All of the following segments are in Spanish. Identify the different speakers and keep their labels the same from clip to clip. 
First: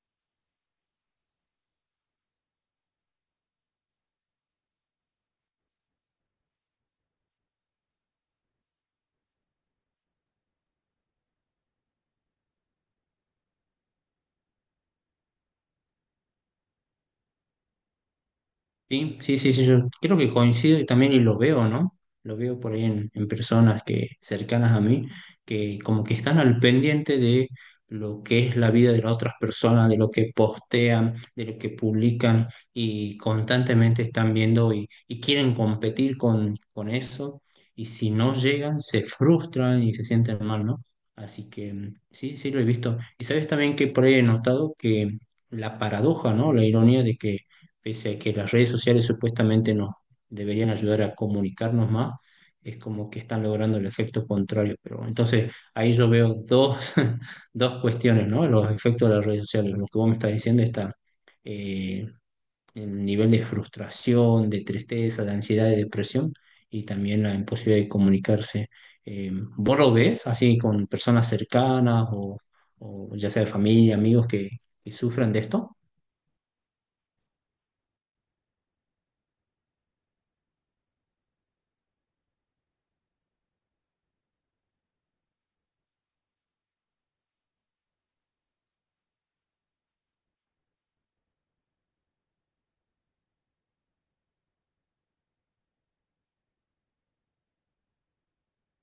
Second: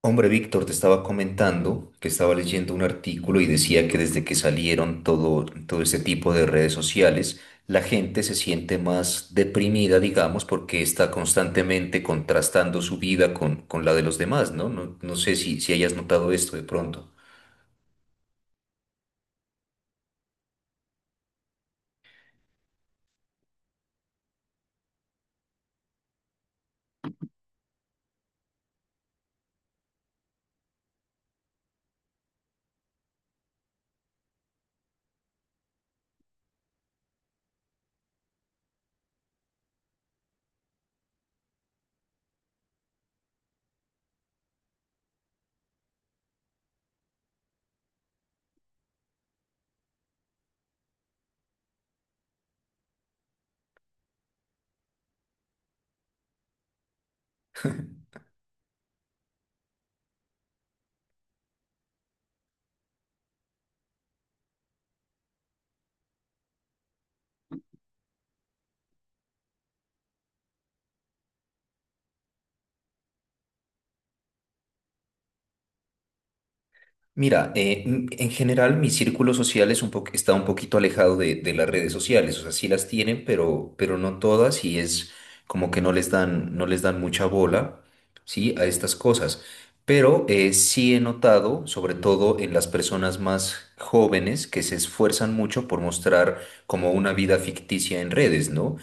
Speaker 1: Hombre, Víctor, te estaba comentando que estaba leyendo un artículo y decía que desde que salieron todo este tipo de redes sociales, la gente se siente más deprimida, digamos, porque está constantemente contrastando su vida con la de los demás, ¿no? No sé si hayas notado esto de pronto.
Speaker 2: Sí, sí, sí, sí, yo creo que coincido y también y lo veo, ¿no? Lo veo por ahí en personas que cercanas a mí, que como que están al pendiente de lo que es la vida de las otras personas, de lo que postean, de lo que publican y constantemente están viendo y quieren competir con eso y si no llegan se frustran y se sienten mal, ¿no? Así que sí, sí lo he visto. Y sabes también que por ahí he notado que la paradoja, ¿no? La ironía de que pese a que las redes sociales supuestamente nos deberían ayudar a comunicarnos más, es como que están logrando el efecto contrario. Pero bueno, entonces ahí yo veo dos, dos cuestiones, ¿no? Los efectos de las redes sociales. Lo que vos me estás diciendo está eh, el nivel de frustración, de tristeza, de ansiedad, de depresión y también la imposibilidad de comunicarse. Eh, ¿Vos lo ves así con personas cercanas o ya sea de familia, amigos que sufran de esto?
Speaker 1: Mira, en general mi círculo social es está un poquito alejado de las redes sociales, o sea, sí las tienen, pero no todas y es como que no les dan, no les dan mucha bola, ¿sí? A estas cosas. Pero sí he notado, sobre todo en las personas más jóvenes, que se esfuerzan mucho por mostrar como una vida ficticia en redes, ¿no?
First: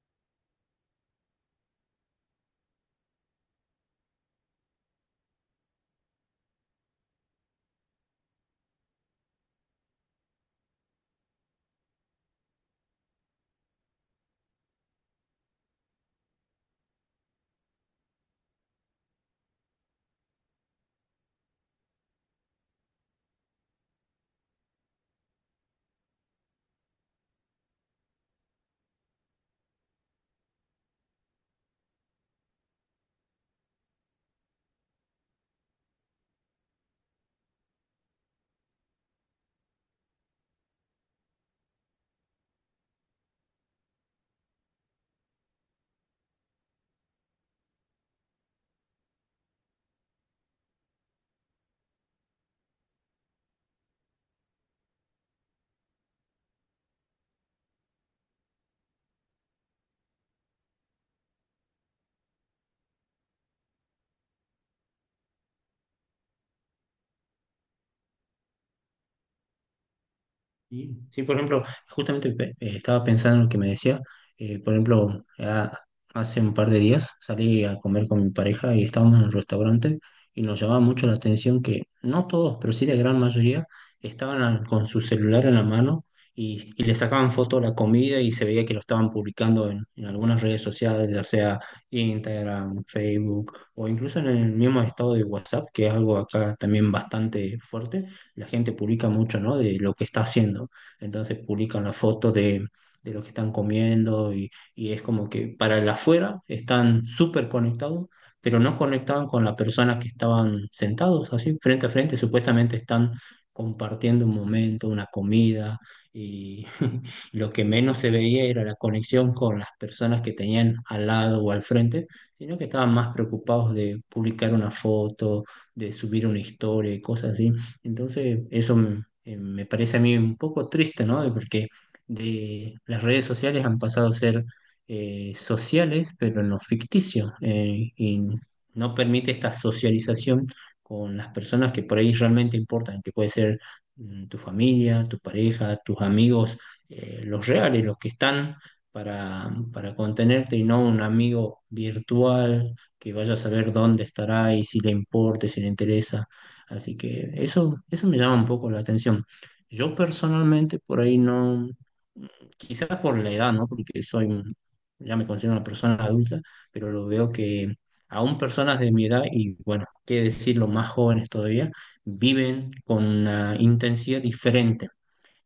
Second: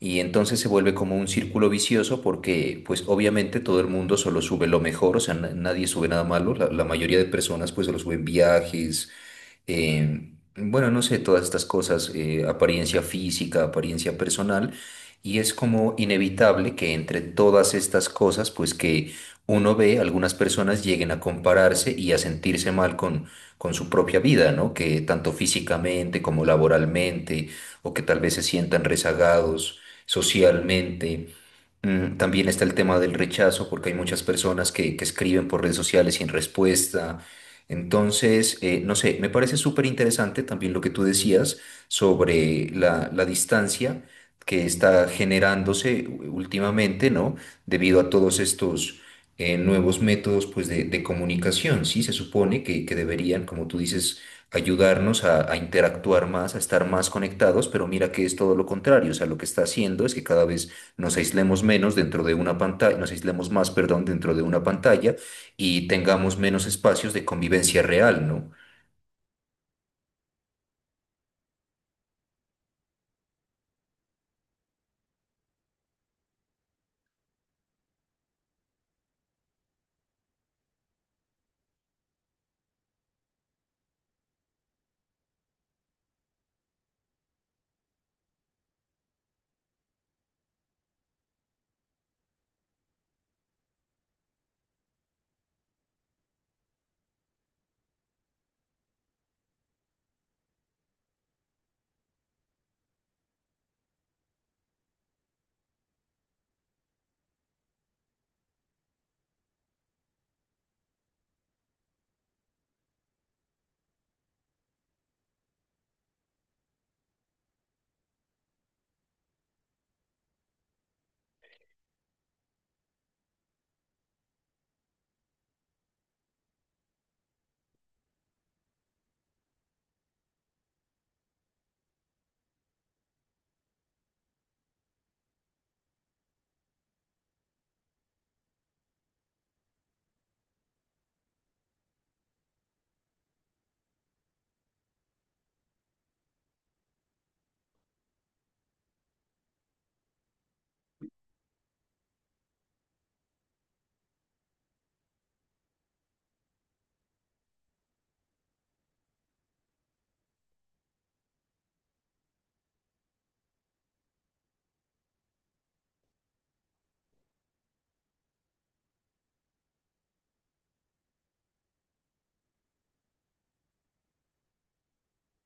Speaker 1: Y entonces se vuelve como un círculo vicioso porque pues obviamente todo el mundo solo sube lo mejor, o sea, nadie sube nada malo, la mayoría de personas pues solo suben viajes, bueno, no sé, todas estas cosas, apariencia física, apariencia personal, y es como inevitable que entre todas estas cosas, pues que uno ve, algunas personas lleguen a compararse y a sentirse mal con su propia vida, ¿no? Que tanto físicamente como laboralmente, o que tal vez se sientan rezagados socialmente. Mm, también está el tema del rechazo, porque hay muchas personas que escriben por redes sociales sin respuesta. Entonces, no sé, me parece súper interesante también lo que tú decías sobre la distancia que está generándose últimamente, ¿no? Debido a todos estos nuevos métodos, pues, de comunicación, ¿sí? Se supone que deberían, como tú dices, ayudarnos a interactuar más, a estar más conectados, pero mira que es todo lo contrario. O sea, lo que está haciendo es que cada vez nos aislemos menos dentro de una pantalla, nos aislemos más, perdón, dentro de una pantalla y tengamos menos espacios de convivencia real, ¿no?
Speaker 2: Sí, sí, por ejemplo, justamente estaba pensando en lo que me decía. Por ejemplo, ya hace un par de días salí a comer con mi pareja y estábamos en un restaurante y nos llamaba mucho la atención que no todos, pero sí la gran mayoría, estaban con su celular en la mano y le sacaban fotos a la comida y se veía que lo estaban publicando en algunas redes sociales, ya sea Instagram, Facebook o incluso en el mismo estado de WhatsApp, que es algo acá también bastante fuerte, la gente publica mucho, ¿no? De lo que está haciendo. Entonces publican la foto de lo que están comiendo y es como que para el afuera están súper conectados, pero no conectaban con las personas que estaban sentados así, frente a frente. Supuestamente están compartiendo un momento, una comida y lo que menos se veía era la conexión con las personas que tenían al lado o al frente, sino que estaban más preocupados de publicar una foto, de subir una historia y cosas así. Entonces, eso me parece a mí un poco triste, ¿no? Porque las redes sociales han pasado a ser sociales, pero en lo ficticio, y no permite esta socialización con las personas que por ahí realmente importan, que puede ser tu familia, tu pareja, tus amigos, los reales, los que están para contenerte y no un amigo virtual que vaya a saber dónde estará y si le importa, si le interesa. Así que eso me llama un poco la atención. Yo personalmente por ahí no, quizás por la edad, ¿no? Porque ya me considero una persona adulta, pero lo veo que aún personas de mi edad, y bueno, qué decirlo, más jóvenes todavía, viven con una intensidad diferente,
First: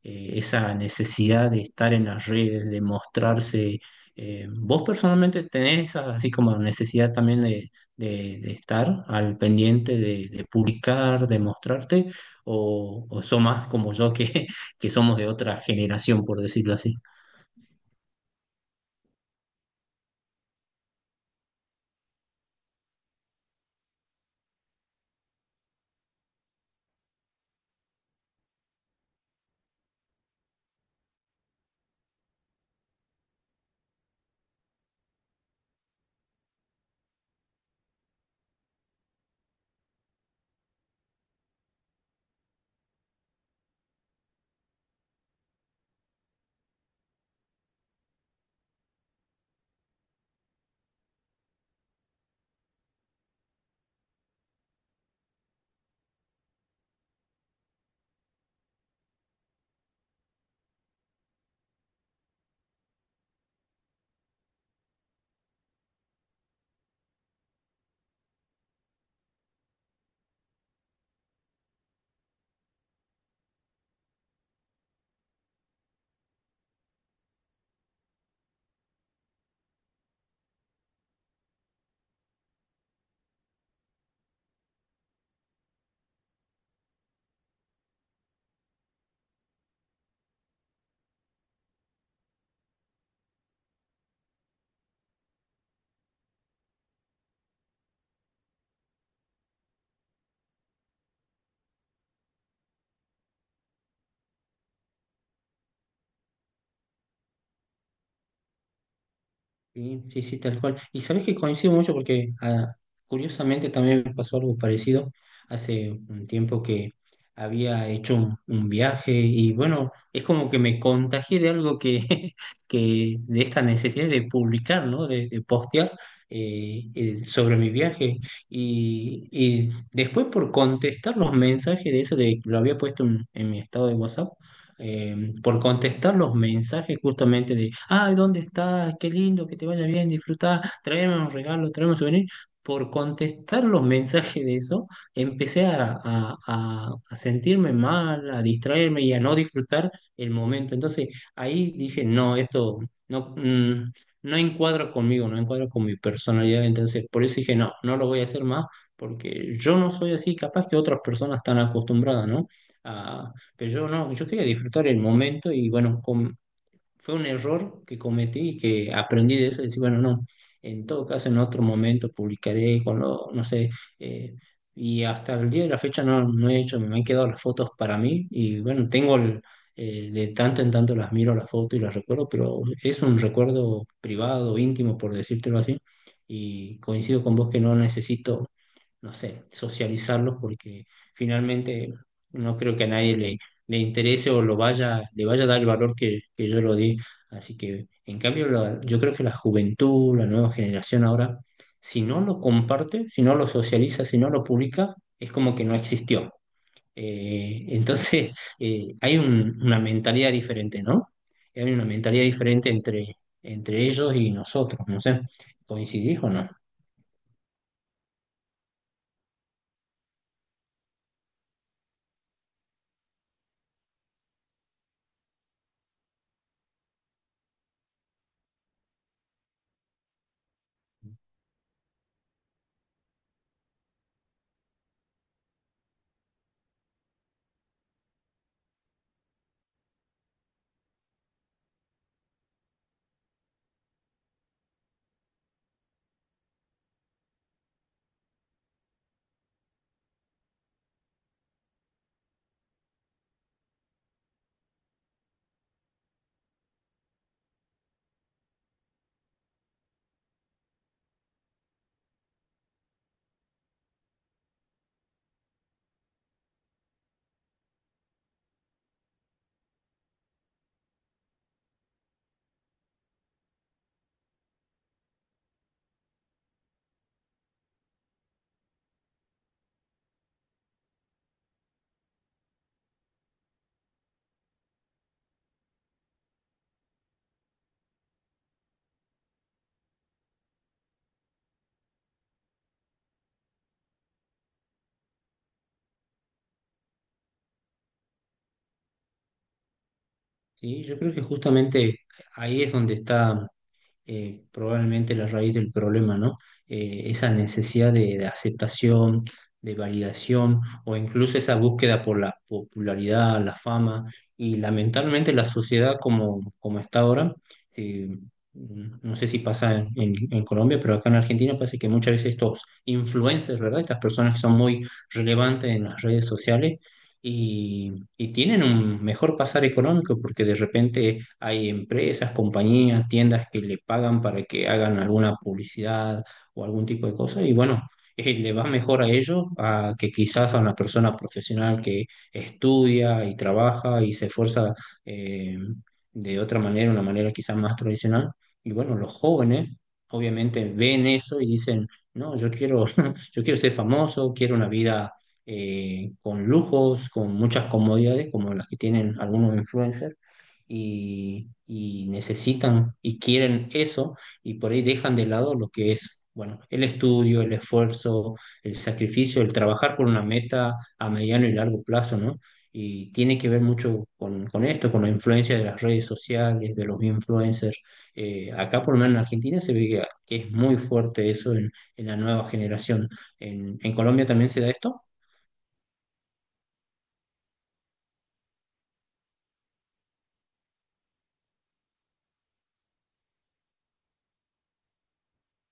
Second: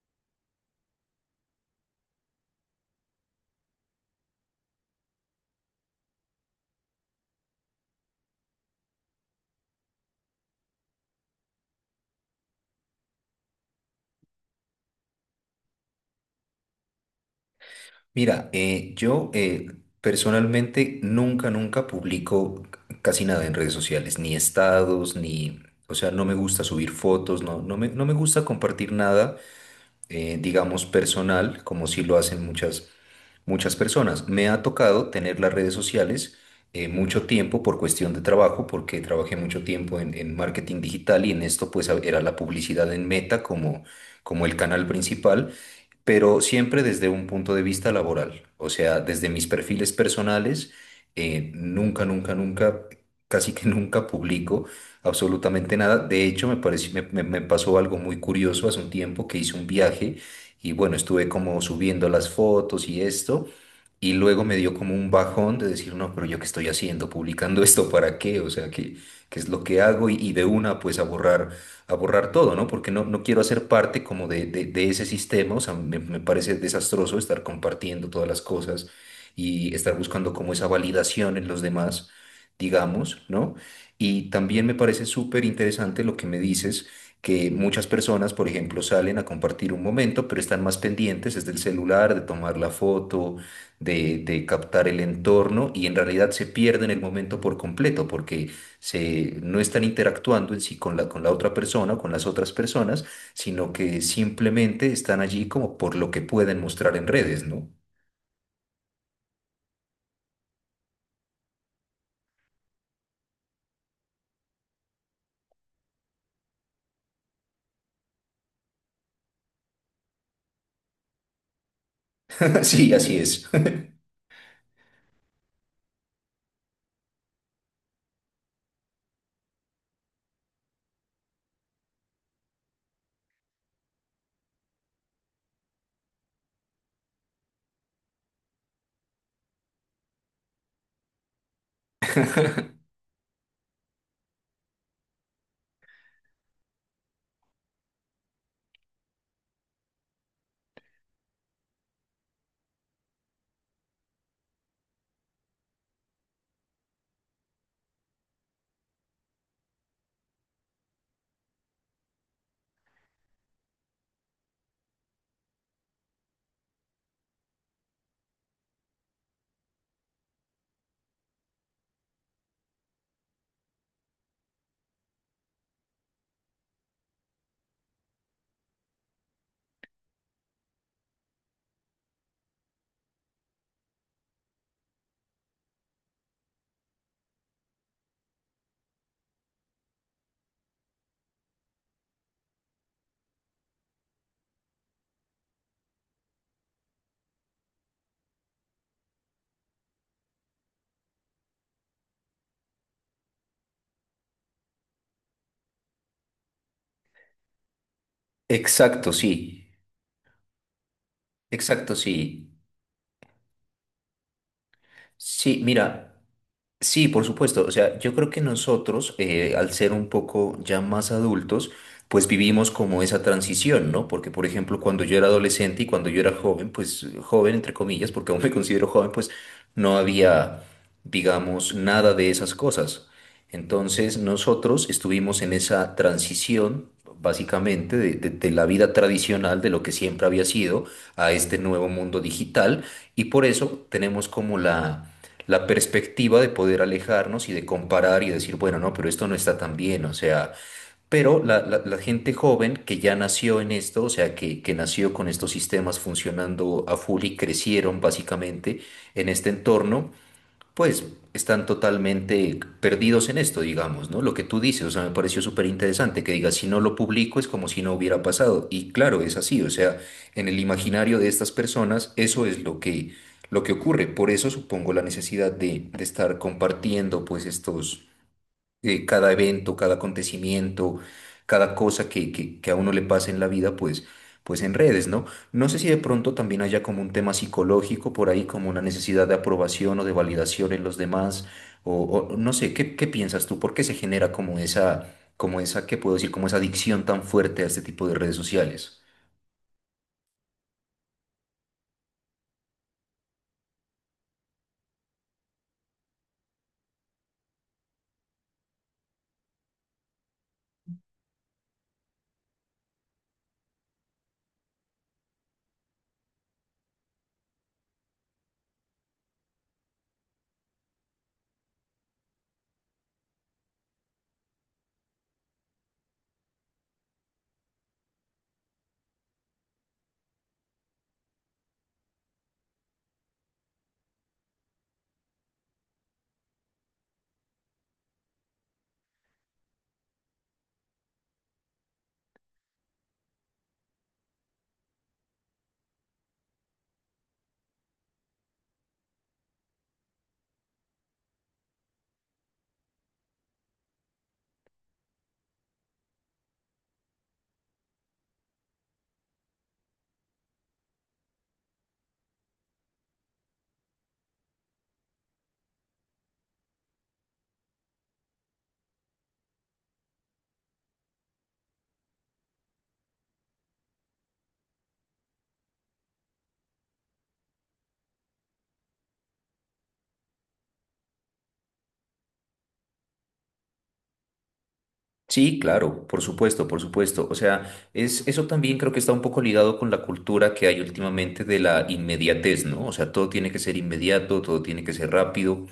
Speaker 2: esa necesidad de estar en las redes, de mostrarse. ¿Vos personalmente tenés esa, así como necesidad también de estar al pendiente, de publicar, de mostrarte? O sos más como yo que, que somos de otra generación, por decirlo así?
Speaker 1: Mira, yo, personalmente nunca, nunca publico casi nada en redes sociales, ni estados, ni, o sea, no me gusta subir fotos, no, no me gusta compartir nada, digamos, personal, como si lo hacen muchas, muchas personas. Me ha tocado tener las redes sociales mucho tiempo por cuestión de trabajo, porque trabajé mucho tiempo en marketing digital y en esto pues era la publicidad en Meta como, como el canal principal, pero siempre desde un punto de vista laboral, o sea, desde mis perfiles personales, nunca, nunca, nunca, casi que nunca publico absolutamente nada. De hecho, me pareció, me pasó algo muy curioso hace un tiempo que hice un viaje y bueno, estuve como subiendo las fotos y esto. Y luego me dio como un bajón de decir, no, pero yo qué estoy haciendo, publicando esto para qué, o sea, qué, qué es lo que hago y de una pues a borrar todo, ¿no? Porque no, no quiero hacer parte como de ese sistema, o sea, me parece desastroso estar compartiendo todas las cosas y estar buscando como esa validación en los demás, digamos, ¿no? Y también me parece súper interesante lo que me dices, que muchas personas, por ejemplo, salen a compartir un momento, pero están más pendientes, es del celular, de tomar la foto, de captar el entorno y en realidad se pierden el momento por completo, porque no están interactuando en sí con con la otra persona o con las otras personas, sino que simplemente están allí como por lo que pueden mostrar en redes, ¿no?
Speaker 2: Sí, sí, sí, tal cual. Y sabes que coincido mucho porque curiosamente también me pasó algo parecido hace un tiempo que había hecho un viaje y bueno, es como que me contagié de algo que,
Speaker 1: Sí,
Speaker 2: que
Speaker 1: así
Speaker 2: de
Speaker 1: es.
Speaker 2: esta necesidad de publicar, ¿no? De postear sobre mi viaje. Y después por contestar los mensajes de eso, de que lo había puesto en mi estado de WhatsApp, eh, por contestar los mensajes justamente de, ay, ¿dónde estás? Qué lindo, que te vaya bien, disfrutar, traerme un regalo, traerme un souvenir. Por contestar los mensajes de eso, empecé a sentirme mal, a distraerme y a no disfrutar el momento. Entonces ahí dije, no, esto no, no encuadra conmigo, no encuadra con mi personalidad. Entonces por eso dije, no, no lo voy a hacer más, porque yo no soy así, capaz que otras personas están acostumbradas, ¿no? Que yo no, yo quería disfrutar el momento y bueno, fue un error que cometí y que aprendí de eso, decir, bueno, no, en todo caso en otro momento publicaré cuando, no sé, eh, y hasta el día de la fecha no, no he hecho, me han quedado las fotos para mí y bueno, de tanto en tanto las miro las fotos y las recuerdo, pero es un recuerdo privado, íntimo, por decírtelo así, y coincido con vos que no necesito, no sé, socializarlos porque finalmente no creo que a nadie le, le interese o lo vaya, le vaya a dar el valor que yo lo di. Así que, en cambio, yo creo que la juventud, la nueva generación ahora, si no lo comparte, si no lo socializa, si no lo publica, es como que no existió. Entonces,
Speaker 1: Exacto,
Speaker 2: hay
Speaker 1: sí.
Speaker 2: una mentalidad diferente, ¿no? Hay una
Speaker 1: Exacto, sí.
Speaker 2: mentalidad diferente entre ellos y nosotros, no sé,
Speaker 1: Sí, mira.
Speaker 2: ¿coincidís o no?
Speaker 1: Sí, por supuesto. O sea, yo creo que nosotros, al ser un poco ya más adultos, pues vivimos como esa transición, ¿no? Porque, por ejemplo, cuando yo era adolescente y cuando yo era joven, pues joven, entre comillas, porque aún me considero joven, pues no había, digamos, nada de esas cosas. Entonces, nosotros estuvimos en esa transición, básicamente, de la vida tradicional, de lo que siempre había sido, a este nuevo mundo digital. Y por eso tenemos como la la perspectiva de poder alejarnos y de comparar y decir, bueno, no, pero esto no está tan bien, o sea, pero la gente joven que ya nació en esto, o sea, que nació con estos sistemas funcionando a full y crecieron básicamente en este entorno, pues están totalmente perdidos en esto, digamos, ¿no? Lo que tú dices, o sea, me pareció súper interesante que digas, si no lo publico es como si no hubiera pasado. Y claro, es así, o sea, en el imaginario de estas personas eso es lo que ocurre. Por eso supongo la necesidad de estar compartiendo pues estos cada evento, cada acontecimiento, cada cosa que a uno le pasa en la vida, pues, pues en redes, ¿no? No sé si de pronto también haya como un tema psicológico por ahí, como una necesidad de aprobación o de validación en los demás, o, o no sé, ¿qué, qué piensas tú? ¿Por qué se genera como esa, qué puedo decir, como esa adicción tan fuerte a este tipo de redes sociales?
Speaker 2: Sí, yo creo que justamente ahí es donde está probablemente la raíz del problema, ¿no? Esa necesidad de aceptación, de validación o incluso esa búsqueda por la popularidad, la fama y lamentablemente la sociedad como, como está ahora, eh, no sé si pasa en Colombia, pero acá en Argentina parece que muchas veces estos influencers, ¿verdad? Estas personas que son muy relevantes en las redes sociales y tienen un mejor pasar económico porque de repente hay empresas, compañías, tiendas que le pagan para que hagan alguna publicidad o algún tipo de cosa y bueno, le va mejor a ellos a que quizás a una persona profesional que estudia y trabaja y se esfuerza, eh, de otra manera, una manera quizás más tradicional. Y bueno, los jóvenes obviamente ven eso y dicen, no, yo quiero, yo quiero ser famoso, quiero una vida con lujos, con muchas comodidades, como las que tienen algunos influencers, y necesitan y quieren eso, y por ahí dejan de lado lo que es, bueno, el estudio, el esfuerzo, el sacrificio, el trabajar por una meta a mediano y largo plazo, ¿no? Y tiene que ver mucho con esto, con la influencia de las redes sociales, de los influencers. Acá, por lo menos en Argentina, se ve que es muy fuerte eso en la nueva generación. En Colombia también se da esto?
Speaker 1: Sí, claro, por supuesto, por supuesto. O sea, es, eso también creo que está un poco ligado con la cultura que hay últimamente de la inmediatez, ¿no? O sea, todo tiene que ser inmediato, todo tiene que ser rápido.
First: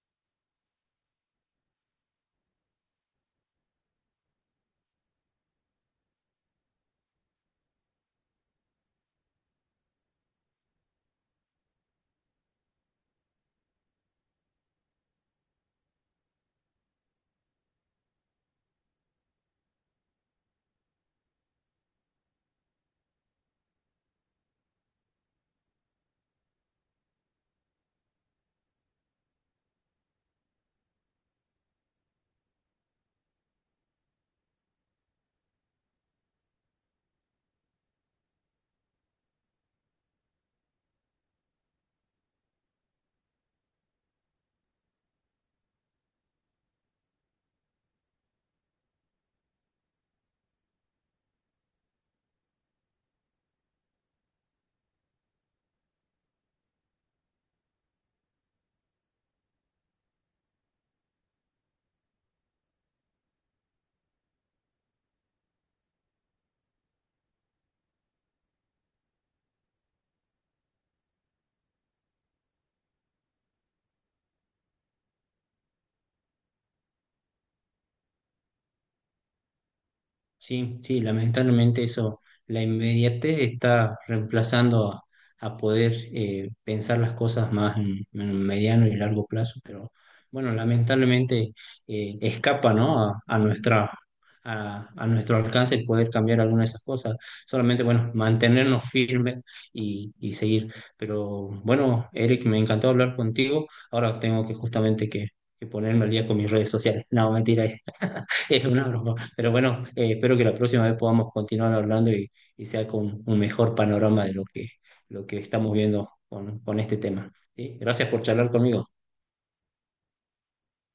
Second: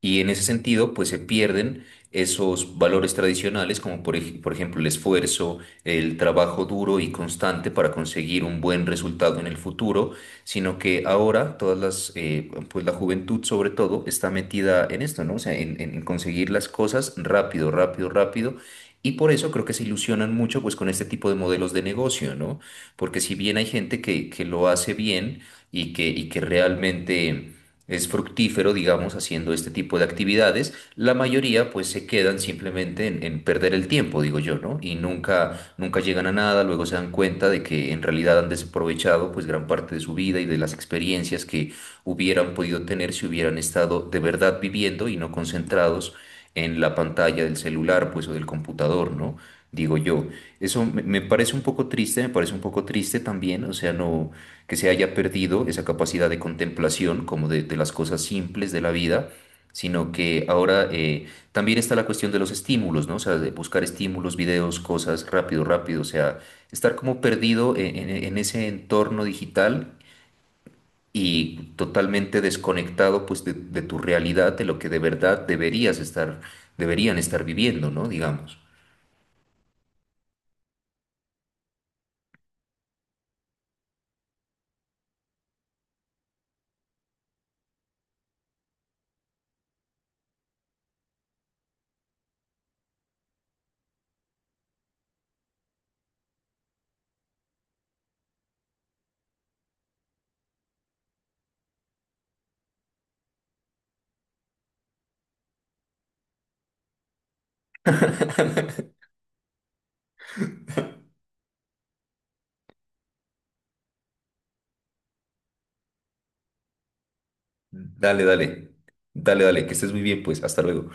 Speaker 1: Y en ese sentido, pues se pierden esos valores tradicionales, como por, por ejemplo el esfuerzo, el trabajo duro y constante para conseguir un buen resultado en el futuro, sino que ahora todas las, pues la juventud sobre todo está metida en esto, ¿no? O sea, en, en conseguir las cosas rápido, rápido, rápido. Y por eso creo que se ilusionan mucho pues con este tipo de modelos de negocio, ¿no? Porque si bien hay gente que lo hace bien y que realmente es fructífero, digamos, haciendo este tipo de actividades, la mayoría pues se quedan simplemente en perder el tiempo, digo yo, ¿no? Y nunca, nunca llegan a nada, luego se dan cuenta de que en realidad han desaprovechado pues gran parte de su vida y de las experiencias que hubieran podido tener si hubieran estado de verdad viviendo y no concentrados en la pantalla del celular pues o del computador, ¿no? Digo yo, eso me parece un poco triste, me parece un poco triste también, o sea, no, que se haya perdido esa capacidad de contemplación como de las cosas simples de la vida, sino que ahora también está la cuestión de los estímulos, ¿no? O sea, de buscar estímulos, videos, cosas rápido, rápido, o sea, estar como perdido en, en ese entorno digital y totalmente desconectado pues de tu realidad, de lo que de verdad deberías estar, deberían estar viviendo, ¿no? Digamos.
Speaker 2: Sí, sí, lamentablemente eso, la inmediatez está reemplazando a poder pensar las cosas más en un mediano y largo plazo, pero bueno, lamentablemente escapa, ¿no? A, a nuestra, a nuestro alcance el poder cambiar alguna de esas cosas, solamente, bueno, mantenernos firmes y seguir. Pero bueno, Eric, me encantó hablar contigo, ahora tengo que justamente que ponerme al día con mis redes sociales. No, mentira, es una broma. Pero bueno, espero que la próxima vez podamos continuar hablando y sea con un mejor panorama de lo que estamos viendo con este tema. ¿Sí? Gracias por
Speaker 1: Dale,
Speaker 2: charlar
Speaker 1: dale,
Speaker 2: conmigo.
Speaker 1: dale, dale, que estés muy bien, pues, hasta luego.